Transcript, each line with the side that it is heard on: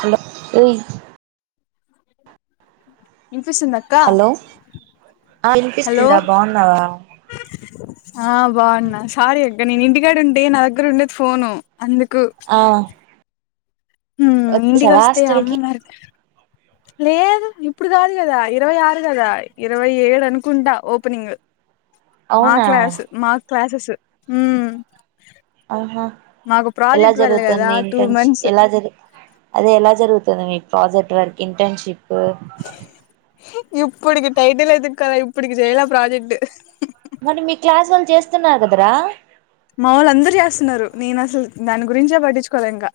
right: Hello ఓయ్
left: వినిపిస్తుందా అక్క
right: హలో ఆ
left: హలో
right: వినిపిస్తుందా బాన్నావా
left: ఆ బాగున్నా సారీ అక్క నేను ఇంటికాడ ఉంటె నా దగ్గర ఉండదు ఫోను అందుకు ఇంటికి
right: వచ్చావా
left: వస్తే అమ్మ
right: హాస్టల్కిి
left: మరి లేదు ఇప్పుడు కాదు కదా ఇరవై ఆరు కదా ఇరవై ఏడు అనుకుంటా ఓపెనింగ్ మా
right: అవునా
left: క్లాస్ మా క్లాసస్ ఊ
right: ఆహా ఎలా
left: కదా
right: జరుగుతుంది
left: టూ
right: ఇంటర్న్షిప్
left: మంత్స్
right: ఎలా జరుగు అదే ఎలా జరుగుతు కదా మీ ప్రాజెక్ట్ వర్క్ ఇంటర్న్షిప్
left: ఇప్పుటికి టైటిల్ ఎదుక్కోలె ఇప్పుటికి చెయ్యలే ప్రాజెక్ట్
right: తింటునవ్ గదరా
left: మావళ్లు అందరూ చేస్తున్నారు నేను అసలు దాని గురించే పట్టించుకోలే ఇంకా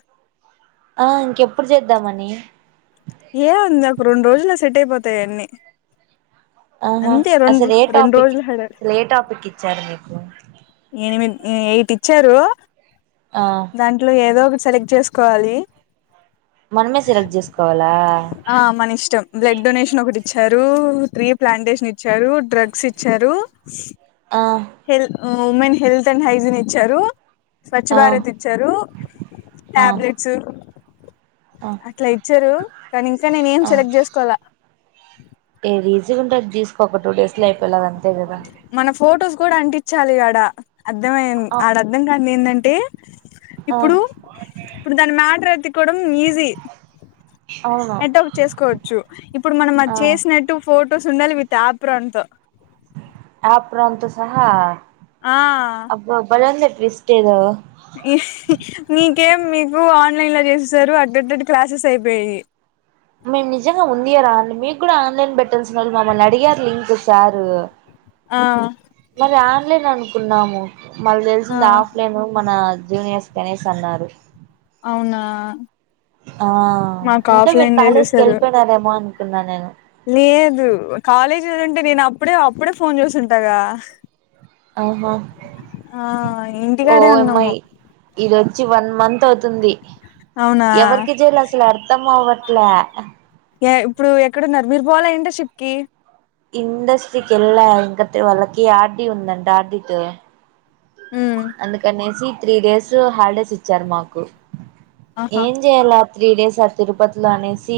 right: ఆ ఇంకెప్పుడు చేద్దామని
left: ఏ ఉంది ఒక రెండు రోజుల్లో సెట్ అయిపోతాయిన్నీ
right: ఆహా అసలు ఏ టాపిక్
left: రోజులు
right: ఏ టాపిక్ ఇచ్చారు మీకు
left: ఏనిమిద్ ఉ ఎయిట్ ఇచ్చారు
right: ఆ
left: దాంట్లో ఏదో ఒకటి సెలెక్ట్ చేసుకోవాలి
right: మనమే సెలక్ట్ చేసుకోవాలి
left: ఆ మనిష్టం బ్లడ్ డొనేషన్ ఒకటి ఇచ్చారు త్రీ ప్లాంటేషన్ ఇచ్చారు డ్రగ్స్ ఇచ్చారు
right: ఆ
left: హెల్ ఉమెన్ హెల్త్ అండ్ హైజిన్ ఇచ్చారు స్వచ్ఛ
right: ఆ
left: భారత్ ఇచ్చారు
right: ఆ
left: టాబ్లెట్స్
right: ఆ
left: అట్లా ఇచ్చారు కానీ ఇంకా నేను ఏం
right: ఆ
left: సెలెక్ట్ చేసుకోలా
right: ఏది ఈజీగా ఉంటె అది తీసుకో ఒక టూడేస్ లో అయిపోలాగ అంతే కదా
left: మన ఫొటోస్ కూడా అంటించాలి ఆడ అర్థమై
right: ఆ
left: ఆడ అర్ధం కానీది ఏంటంటే
right: ఆ
left: ఇప్పుడు ఇప్పుడు దానిమ్యాటర్ ఎత్తుక్కోడం ఈజీ
right: అవును
left: ఎట్టోకటు చేసుకోవచ్చు ఇప్పుడు మనం అది
right: ఆ
left: చేసినట్టు ఫొటోస్ ఉండాలి విత్ అప్రాన్ తో
right: ఆప్రాన్ తో సహా
left: ఆ
right: అబ్బ బలేవుందే ట్విస్ట్ ఏదో
left: మీకేం మీకు ఆన్లైన్ లో చేసిస్తారు అటెటిట్ల క్లాసెస్ అయిపోయాయి
right: మేము నిజంగా ఉందియ రా మీకు కూడా ఆన్లైన్ పెట్టాల్సింది మమ్మల్ని అడిగారు లింక్ సారూ
left: ఆ
right: మరి ఆన్లైన్ అనుకున్నాము
left: ఆ
right: మళ్ళతెలిసింది ఆఫ్లైన్ మన జూనియర్సకనేస్ అన్నారు
left: అవునా
right: ఆ
left: మాకు
right: ఇంకా మీరు
left: ఆఫ్లైన్
right: కాలేజీకి
left: చేసేసారు
right: వెళ్ళిపోయినారేమో అనుకున్నా నేను
left: లేదు కాలేజ్ ఉదంటే నేను అప్పుడే అప్పుడే ఫోన్ చేసుంటాగా
right: ఆహా
left: ఇంటికాడే ఉన్నాము
right: ఓమ్మాయి ఈలోపు వచ్చి వన్ మంత్ అవుతుంది
left: అవునా
right: ఎవరికి చేయాల అసలు అర్థం అవ్వట్లే
left: య ఇప్పుడు ఎక్కడున్నారు మీరు పోలే ఇంటర్నషిప్ కి?
right: ఇండస్ట్రీకేళ్లా ఎంగత్ వాళ్కి ఆర్టీ ఉందంట ఆటీతో అందుకనేసి త్రీ డేస్ హాలిడేస్ ఇచ్చారు మాకు
left: ఆహా
right: ఏం చేయాల త్రీ డేస్ ఆ తిరుపతిలో అనేసి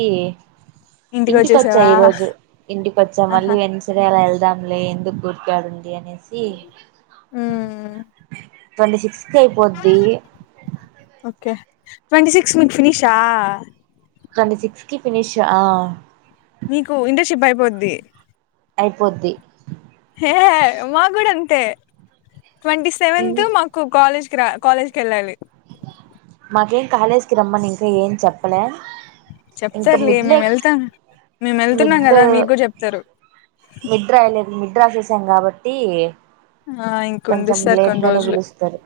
left: ఇంటికి
right: ఇంటికొచ్చా
left: వచ్చేసావా
right: ఈ రోజు ఇంటికోచ్చా మళ్ళీ ఎన్సఢే అలా వెళ్ల దామ్లే ఎందుకు గుర్కాడుందీ అనేసి
left: ఆహా
right: ట్వంటీ సిక్స్ తేపోద్ది
left: ఓకే ట్వంటీ సిక్స్ మికు ఫినిషా
right: ట్వంటీసిక్స్కి ఫినిష్ ఆ
left: మీకు ఇంటర్షిప్ అయిపోద్ది
right: అయిపోద్ది
left: హే మా కూడ అంతే ట్వంటీ సెవెంత్ మాకు కాలేజ్ క్ర కాలేజ్కెళ్ళాలి
right: నాకేం కాలేజ్కి రమ్మనయితే ఏం చెప్పలే ఇంకా
left: చెప్తారులే
right: మిడ్లే
left: మేమెళ్తాం మేమెళ్తున్నాం కదా మీకు కూడా చెప్తారు.
right: మిడ్రాయ లేం మిడ్రా చేసాం కాబట్టీ
left: ఆ ఇంకుండు
right: కొంచెం
left: సార్ కొన్ని
right: లేట్గానే
left: రోజులు
right: పిలుస్తారు.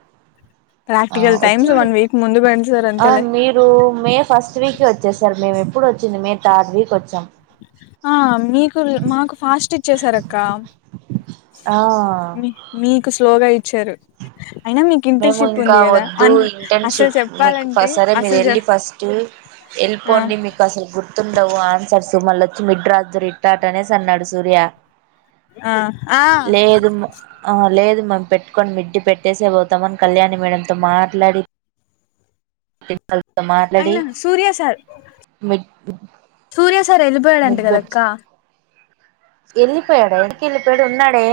right: ఆ
left: ప్రాక్టికల్ టైమ్స్
right: వచ్చింది
left: వన్ వీక్ ముందు పెడతారు
right: ఆ
left: అంతేలే
right: మీరు మే ఫస్ట్ వీక్ వ చేసారు మేము ఎప్పుడు వచ్చింది మేము థర్డ్ వీక్ వచ్చాం.
left: ఆ మీకుల్ మాకు ఫాస్ట్ ఇచ్చేసారు అక్క
right: ఆ
left: మీ మీకు స్లోగా ఇచ్చారు. అయినా మీకు
right: మేము
left: ఇంటర్న్షిప్
right: ఇంకా
left: ఉంది కదా అ
right: వద్దు
left: అసలు
right: ఇంటర్న్షిప్ మీకు
left: చెప్పాలంటే
right: సరే
left: అసలు చె
right: మీరేళ్ళి ఫస్టు
left: ఆ
right: ఎళ్ళ్పోండి మీకు అసలు గుర్ తుండవు ఆన్సర్స్ మళ్ళొచ్చి మిడ్ రాద్ధురు ఇట్టాట అనేసి అన్నాడు సూర్య
left: ఆ ఆ
right: లేదున్ ఆ లేదు మేము పెట్టుకొని మిడ్డి పెట్టేసే పోతమని కళ్యాణి మేడంతో మాట్లాడి ప్రిన్సిపల్తో మాట్లాడి
left: అయినా Surya sir
right: mid
left: Surya sir ఎళ్ళిపోయాడంట కదక్క?
right: ఎళ్ళిపోయాడా యాడకెళ్ళిపోయాడు ఉన్నాడే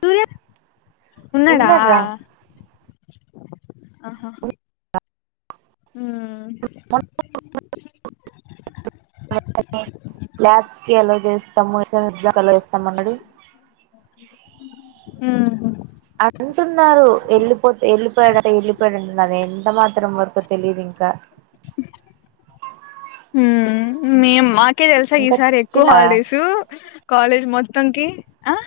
left: సూర్య ఉన్నాడా
right: ఉన్నాడ్రా
left: ఆహా
right: [unintelligible] ఎంతకీ ల్యాబ్స్ కి ఎలో జేస్తము ఏసా ఎగ్జా క అల ఏస్తాము అన్నాడు
left: ఉహు
right: అంటున్నారు వెళ్ళిపోతె వెళ్ళిపోయాడట వెళ్ళిపోయాడుంటనారె అది ఎంత మాత్రం వరకో తెలిదు ఇంకా
left: ఉమ్ మీ మా కి తెలుసా
right: ఇంకా
left: ఈసారి ఎక్కువ
right: తిన్నావా
left: హాలిడేస్ కాలేజ్ మొత్తం కి ఆ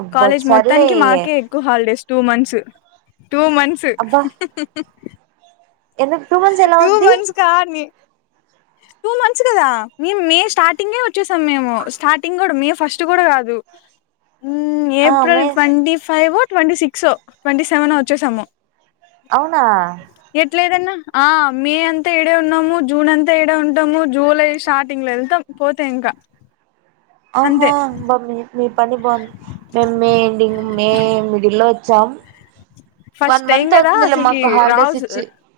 right: అబ్బో
left: కాలేజ్
right: సర్లే
left: మొత్తానికి మాకే ఎక్కువ holidays two months two months ఊహ్హ్హ్
right: ఎందు టూ మంత్స్ ఎలా ఉద్ది?
left: మంత్స్ కానీ
right: వచ్చిందా
left: టూ మంత్స్ కదా మేము మే స్టార్టింగే వచ్చేసాం మేము స్టార్టింగ్ కూడా మే ఫస్ట్ కూడా కాదు. మ్
right: ఆ
left: ఏప్రిల్
right: మే
left: ట్వంటీ ఫైవో, ట్వంటీ సిక్సో, ట్వంటీ సెవెనో వచ్చేసాము.
right: అవునా
left: లేదన్న ఆ మే అంతా ఈడే ఉన్నాము జూన్ అంతా ఈడే ఉంటాము జూలై స్టార్టింగ్ లో వెళ్తాం పోతే ఇంకా అంతే
right: ఆహా బా మీ మీ పని బాగుంది మేం మే ఎండింగ్ మే మిడిల్ లో చ్చాం
left: ఫస్ట్ టైం కదా అసలకి రాజ్
right: ఇచ్చి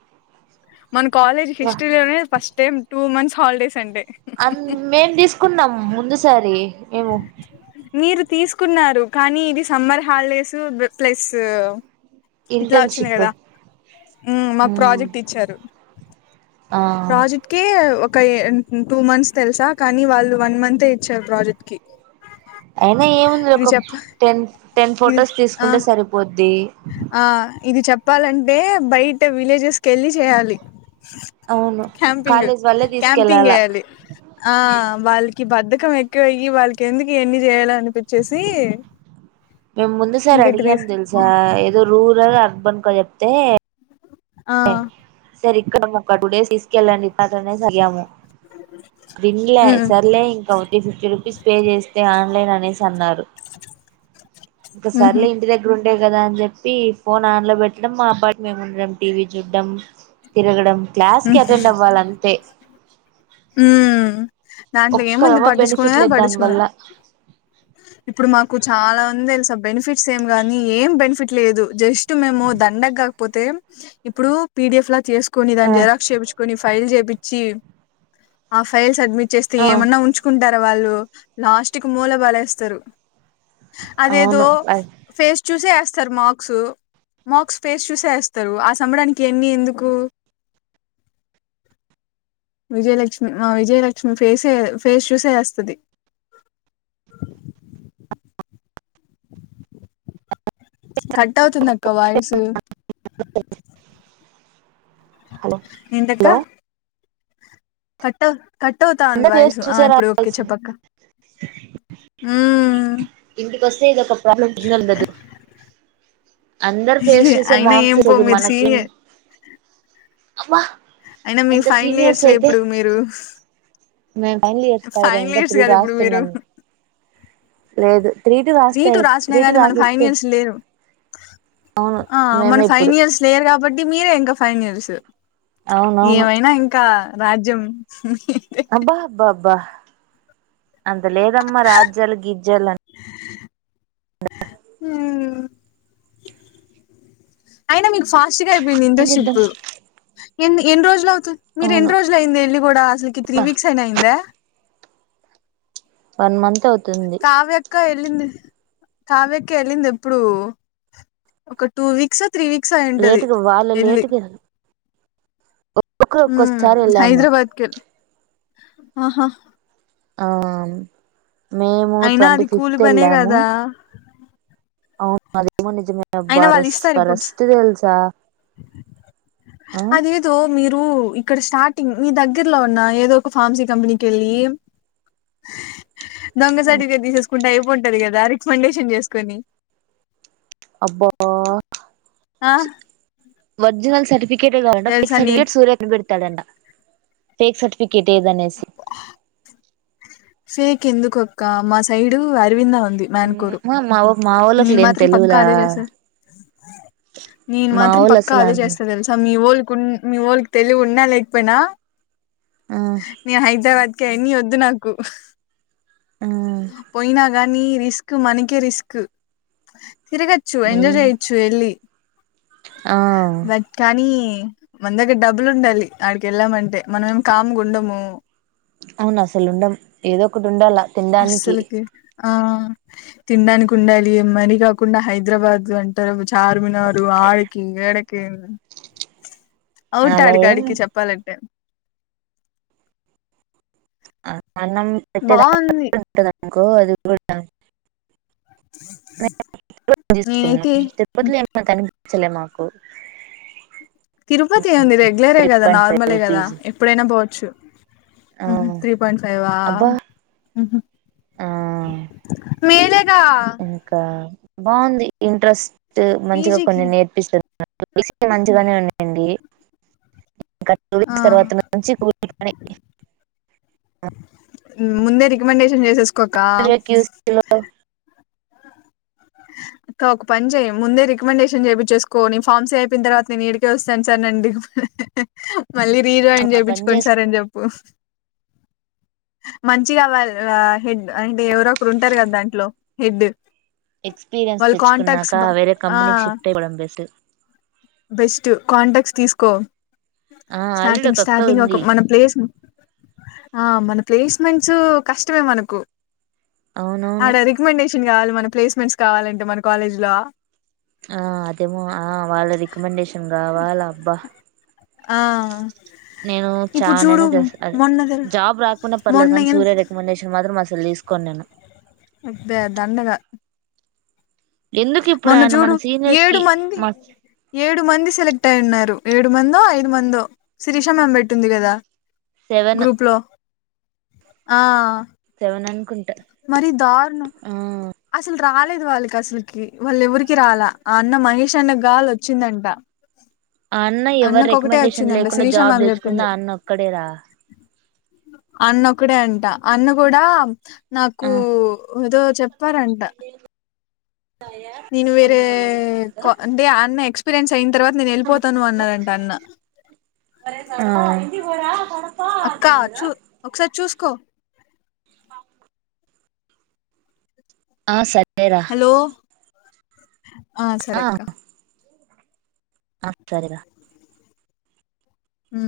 left: మన కాలేజ్ హిస్టరీ లోనే first time two months holidays అంటే
right: అన్ మేం తీసుకున్నాం ముందుసారి మేము
left: మీరు తీసుకున్నారు కానీ ఇది సమ్మర్ హాలిడేస్ ప్లస్ ఇట్లా వచ్చింది
right: ఇంటర్న్షిప్
left: కదా ఉమ్ మాకు
right: మ్మ్
left: ప్రాజెక్ట్ ఇచ్చారు
right: ఆ
left: ప్రాజెక్ట్ కి ఒక ఎన్ టూ మంత్స్ తెలుసా కానీ వాళ్ళు వన్ మంతే ఇచ్చారు ప్రాజెక్ట్ కి
right: అయినా ఏముందిలే
left: ఇది
right: ఒక
left: చెప్ప
right: టెన్ టెన్
left: ఇది
right: ఫొటోస్
left: ఆ
right: తీసుకుంటే సరిపోద్ది
left: ఆ ఇది చెప్పాలంటే బయట విలేజెస్ కెళ్ళి చేయాలి
right: అవును
left: క్యాపింగ్
right: కాలేజ్ వాళ్ళే
left: క్యాపింగ్
right: తీసుకెళ్ళాలా
left: ఎయాలి ఆ వాళ్ళకి బద్ద క్కం ఎక్కువయ్యి వాళ్ళకి ఎందుకు ఈయన్ని చేయాలనిపించేసి
right: మేము ముందు సారి అడిగాము తెలుసా ఏదో రూరల్ అర్బన్ కొ చెప్తే
left: ఆ
right: సర్ ఇక్కడ ఒక టూ డేస్ తీసుకెళ్ళండి సర్ అనేసి అడిగాము విన్లే
left: ఉమ్
right: సర్లే ఇంక త్రి ఫిఫ్టీ రూపీస్ పే చేస్తే ఆన్లైన్ అనే సి అన్నారు ఇక
left: ఉహు
right: సర్లే ఇంటి దగ్గర ఉం ఉండే కదా అని చెప్పి ఫోన్ ఆన్ లో పెట్టడం మా పాటకి మేము ఉండడం టీవీ చూడ్డం తిరగడం క్లాస్ కి అటెండ్ అవ్వాల అంతే
left: ఉమ్ దాంట్లో ఏముంది
right: ఒక్కరవ్వ
left: పట్టించుకొనే
right: బెనిఫిట్ లేదు దాని
left: పటించుకొను
right: వల్ల
left: ఇప్పుడు మా కు చాలా మంది తెలుసబ్బ బెనిఫిట్స్ ఏం గాని ఏం బెనిఫిట్ లేదు జస్ట్ మేము దండగా పోతే ఇప్పుడు పిడిఎఫ్ లా చేసుకొని
right: ఆ
left: దాని జెరాక్స్ చేయించుకొని ఫైల్ చేపిచ్చి ఆ ఫైల్ సబ్మిట్ చేస్తే
right: ఆ
left: ఏమన్నా ఉంచుకుంటా వాళ్ళు లాస్ట్కు మూల పలేస్తారు అదేదో
right: అవును
left: ఫేస్ చూసే ఎస్తారు మార్క్స్ మార్క్స్ ఫేస్ చూసే ఎస్తారు ఆ సంబడానికి ఇయ్యని ఎందుకు విజయలక్ష్మి మా విజయలక్ష్మి ఫేసే ఫేస్ చూసే ఎస్తది కట్ అవుతుందక్క వాయిసు
right: హలో
left: ఏంటక్క
right: హలో
left: కట్ అవ్ కట్ అవుతా ఉంది వాయిసు ఆ ఇప్పుడు ఓకే చెప్పక్క మ్మ్
right: ఇంటికోస్తే ఇదొక ప్రాబ్లం సిగ్నల్ అందరు ఫేస్ చూసే
left: అయినా
right: మార్క్స్
left: ఏం పో
right: దు
left: మీరు
right: మనకి
left: సీనియర్
right: అబ్బా
left: అయినా మీ
right: ఎంత
left: ఫైనల్
right: సీనియర్స్
left: ఇయర్స్ లో
right: అయితే
left: ఇప్పుడు మీరు
right: మేము ఫైనల్ ఇయర్స్ కాదురా
left: ఫైనల్
right: ఇంకా
left: ఇయర్స్
right: త్రీ
left: కదా ఇప్పుడు మీరు
right: రాస్తున్నాం లేదు
left: త్రీ
right: రాస్తే
left: టు రాసినా
right: త్రీ టు
left: గానీ మన ఫైన్
right: రాసిస్తే
left: ఇయర్స్ లేరు
right: అవును
left: ఆ మన
right: మేమే
left: ఫైన్
right: ఇప్పుడు
left: ఇయర్స్ లేయరు కాబట్ టి మీరే ఇంకా ఫైన్ ఇయర్స్
right: అవునవును
left: ఏమైనా ఇంకా రాజ్యం
right: అబ్బా అబ్బా అబ్బా అంత లేదమ్మా రాజ్జలు గిజ్జలన్
left: మ్ అయినా మీకు ఫాస్ స్ట్గ అపోయింది
right: ఏం చేద్దాం
left: ఇంటర్న్షిప్ ఎన్ ఎన్ని రోజులవ్ త్ మీరు
right: అవును
left: ఎన్ని రోజులు అయింది వెళ్ళి కూడా అసలుకి త్రీ వీక్స్ అయిన అయిందా
right: వన్ మంత్ అవుతుంది
left: కావ్యక్క వెళ్ళింది కావ్యక్క వెళ్ళింది ఎప్పుడు ఒక టూ వీక్స్ త్రీ వీక్స్ ఒ అయింటది
right: లేటుగా వాళ్ళు
left: వెళ్లి
right: లేటుగా ఒక్కొక్కరు
left: మ్
right: ఒక్కొక్కసారి వెళ్ళాము
left: హైదరాబాద్కేలి ఆహా
right: అ మేము
left: అయినా
right: ట్వంటీ
left: అది కూలి
right: ఫిఫ్త్
left: పనే
right: వెళ్ళాము
left: కదా
right: అవును అదేమో నిజమే అబ్బా
left: అయినా వాళ్ళు
right: వారస్
left: ఇస్తారు ఇప్పుడు
right: వరస్ట్ తెలుసా ఆ
left: అదేదో మీరు ఇక్కడ స్టార్టింగ్ మీ దగ్గరలో ఉన్న ఏదో ఒక ఫార్మ్సీ కంపెనీకేళ్ళి దొంగ సర్టిఫికెట్ తీసేసుకుంటే అయిపోంటది కదా రికమెండేషన్ చేసుకొని
right: అబ్బో
left: ఆ
right: ఒరిజినల్ సర్టిఫీ కేట్ ఉండాలట
left: తెలుసా నీ
right: సర్టిఫికెట్ సూర్య [unintelligible] తడంట ఫేక్ సర్టిఫికేట్ ఏదనేసి
left: ఫేక్ ఎందుకక్క మా సైడు అరవింద ఉంది మన్కూరు
right: మా మా మా వోళ్ళకి
left: నేను
right: లేని
left: మాత్రం పక్కా
right: తెలివిలా
left: అదే చేస నేను
right: మా
left: మాత్రం
right: వోళ్ళు
left: పక్కా
right: అసలు
left: అదే చేస్తా తెలుసా ఒల్ కున్ మీవాళ్లకు తెలివున్నా లేకపోయినా
right: ఆ
left: నిన్ హైద్రబాద్ కయన్ని వద్దు నాకు
right: ఏం
left: పోయినా కానీ రిస్క్ మనకే రిస్క్ తిరగచ్చు ఎంజాయ్ చేయొచ్చు వెళ్ళి
right: ఆ
left: బట్ కానీ మన దగ్గర డబ్బులు ఉండాలి ఆడికేళ్ళామంటే మనం ఏం కామ్ గ ఉండము
right: అవును అసలు ఉండం ఏదోకటి ఉండాల తినడానికి
left: అస్సలుకి ఆ తినడానికి ఉండాలి మని కాకుండా హైదరాబాద్ అంటర్ చార్మినారు ఆడికి ఇడికి
right: అలా ఏం
left: అవుటడికడికి చెప్పాలంటే
right: అన్నం పెట్టేదన్ని
left: బాగుంది
right: బట్టి ఉంటదనుకో అది కూడా [unintelligible]
left: నేనైతే
right: లేకపోతే [unintelligible] చలే మాకు
left: తిరుపతి ఎం ఉంది రెగ్యులరే
right: త్రీ
left: కదా
right: పాయింట్
left: నార్మలే
right: ఫైవ్
left: కదా
right: పీజీ
left: ఎప్పుడైనా పోవచ్చు
right: ఆ
left: అహ త్రీ పాయింట్ ఫైవ్ అ
right: అబ్బా
left: మ్ హు
right: ఆ ఇంకా బాగుంది ఇంట్రెస్ట్ మంచిగా
left: పీజీకి
right: కొన్ని నేర్పిస్తది [unintelligible] మంచిగానే ఉందండి ఇంక టూ
left: ఆ
right: వీక్స్ తర్వాత నుంచి కూలి పని
left: ముందే రికమెండేషన్ చేసేసుకో అక్కా
right: అహ
left: ఒక పని చేయి ముందే రికమెండేషన్ చేయి చేసుకో నీ ఫామ్ సీ అయిన తర్వాత నేను ఇడికే వస్తాను సార్ అండి మళ్ళీ రీజాయిన్ చెప్పుచ్చుకొండి సర్ అని చెప్పు
right: అహ
left: మంచిగా వాల్ అ హెడ్ అంటే ఎవరోకరు ఉంటారు కదా దాంట్లో హెడ్
right: ఎక్స్పీరియన్స్
left: వాళ్ళ
right: తెచ్చుకున్నాక
left: కాంటాక్ట్స్ బా
right: వేరే
left: ఆ
right: కంపెనీకి షిఫ్ట్ అయపోవడం బేస్ట్
left: బెస్ట్ కాంటాక్ట్స్ తీసుకో
right: ఆ ఆల్రెడీ
left: స్టార్టింగ్
right: ఒక అక్క
left: స్టార్టింగ్
right: ఉంది
left: ఒక మన ప్లేస్ ఆ మన ప్లేస్మెంట్స్ కష్టమే మనకు
right: అవునవును
left: అడ రికమెండేషన్ కావాలి మన ప్లేస్మెంట్స్ కావాలంటే మన కాలేజ్ లో
right: ఆ అదేమో ఆ వాళ్ళ రికమెండేషన్ రావాల అబ్బా
left: ఆ
right: నేను
left: ఇప్పుడు చూడు
right: చావనైనా చస్తాను అది
left: మొన్న తెల్
right: జాబ్ రాకుండా పర్లేదు
left: మొన్న
right: కానీ
left: ఎంత
right: సూర్య రికమెండేషన్ మాత్రం అసలు తీసుకో నేను
left: అబ్బే దండగా
right: ఎందుకు ఇప్పుడు
left: మొన్న
right: ఆయన మన
left: చూడు
right: సీనియర్స్
left: ఏడు
right: కి
left: మంది
right: మా
left: ఏడు మంది సెలెక్ట్ అయి ఉన్నారు ఏడు మందో ఐదు మందో శిరీష మేం పెట్టింది కదా
right: సెవెను
left: గ్రూప్ లో ఆ
right: దోణానుకి
left: మరీ దారుణం అసలు రాలేదు వాళ్ళకి అసలుకి వాళ్ళ ఎవరికి రాలా ఆ అన్న మహేష్ అన్న గాలి వచ్చిందంట
right: ఆ అన్న ఎవరు
left: అన్నకు ఒకటే
right: రికమెండేషన్
left: వచ్చిందంట
right: లేకుండా
left: శిరీష
right: జాబ్
left: మ్యామ్
right: తెచ్చుకుంది
left: చెప్పింది
right: ఆ అన్న ఒక్కడే రా
left: అన్న ఒక్కడే అంట అన్న కూడా నాకు
right: ఆ
left: ఏదో పరాంతా నేను వేరే అంటే ఆ అన్న ఎక్స్పీరియన్స్ అయిన తర్వాత నేను వెళ్ళిపోతాను అన్నారంటా అన్న
right: ఆ
left: అక్కా చూ ఒకసారి చూసుకో
right: ఆ సరే
left: హలో ఆ సరే అక్కా
right: ఆ సరే రా
left: ఊ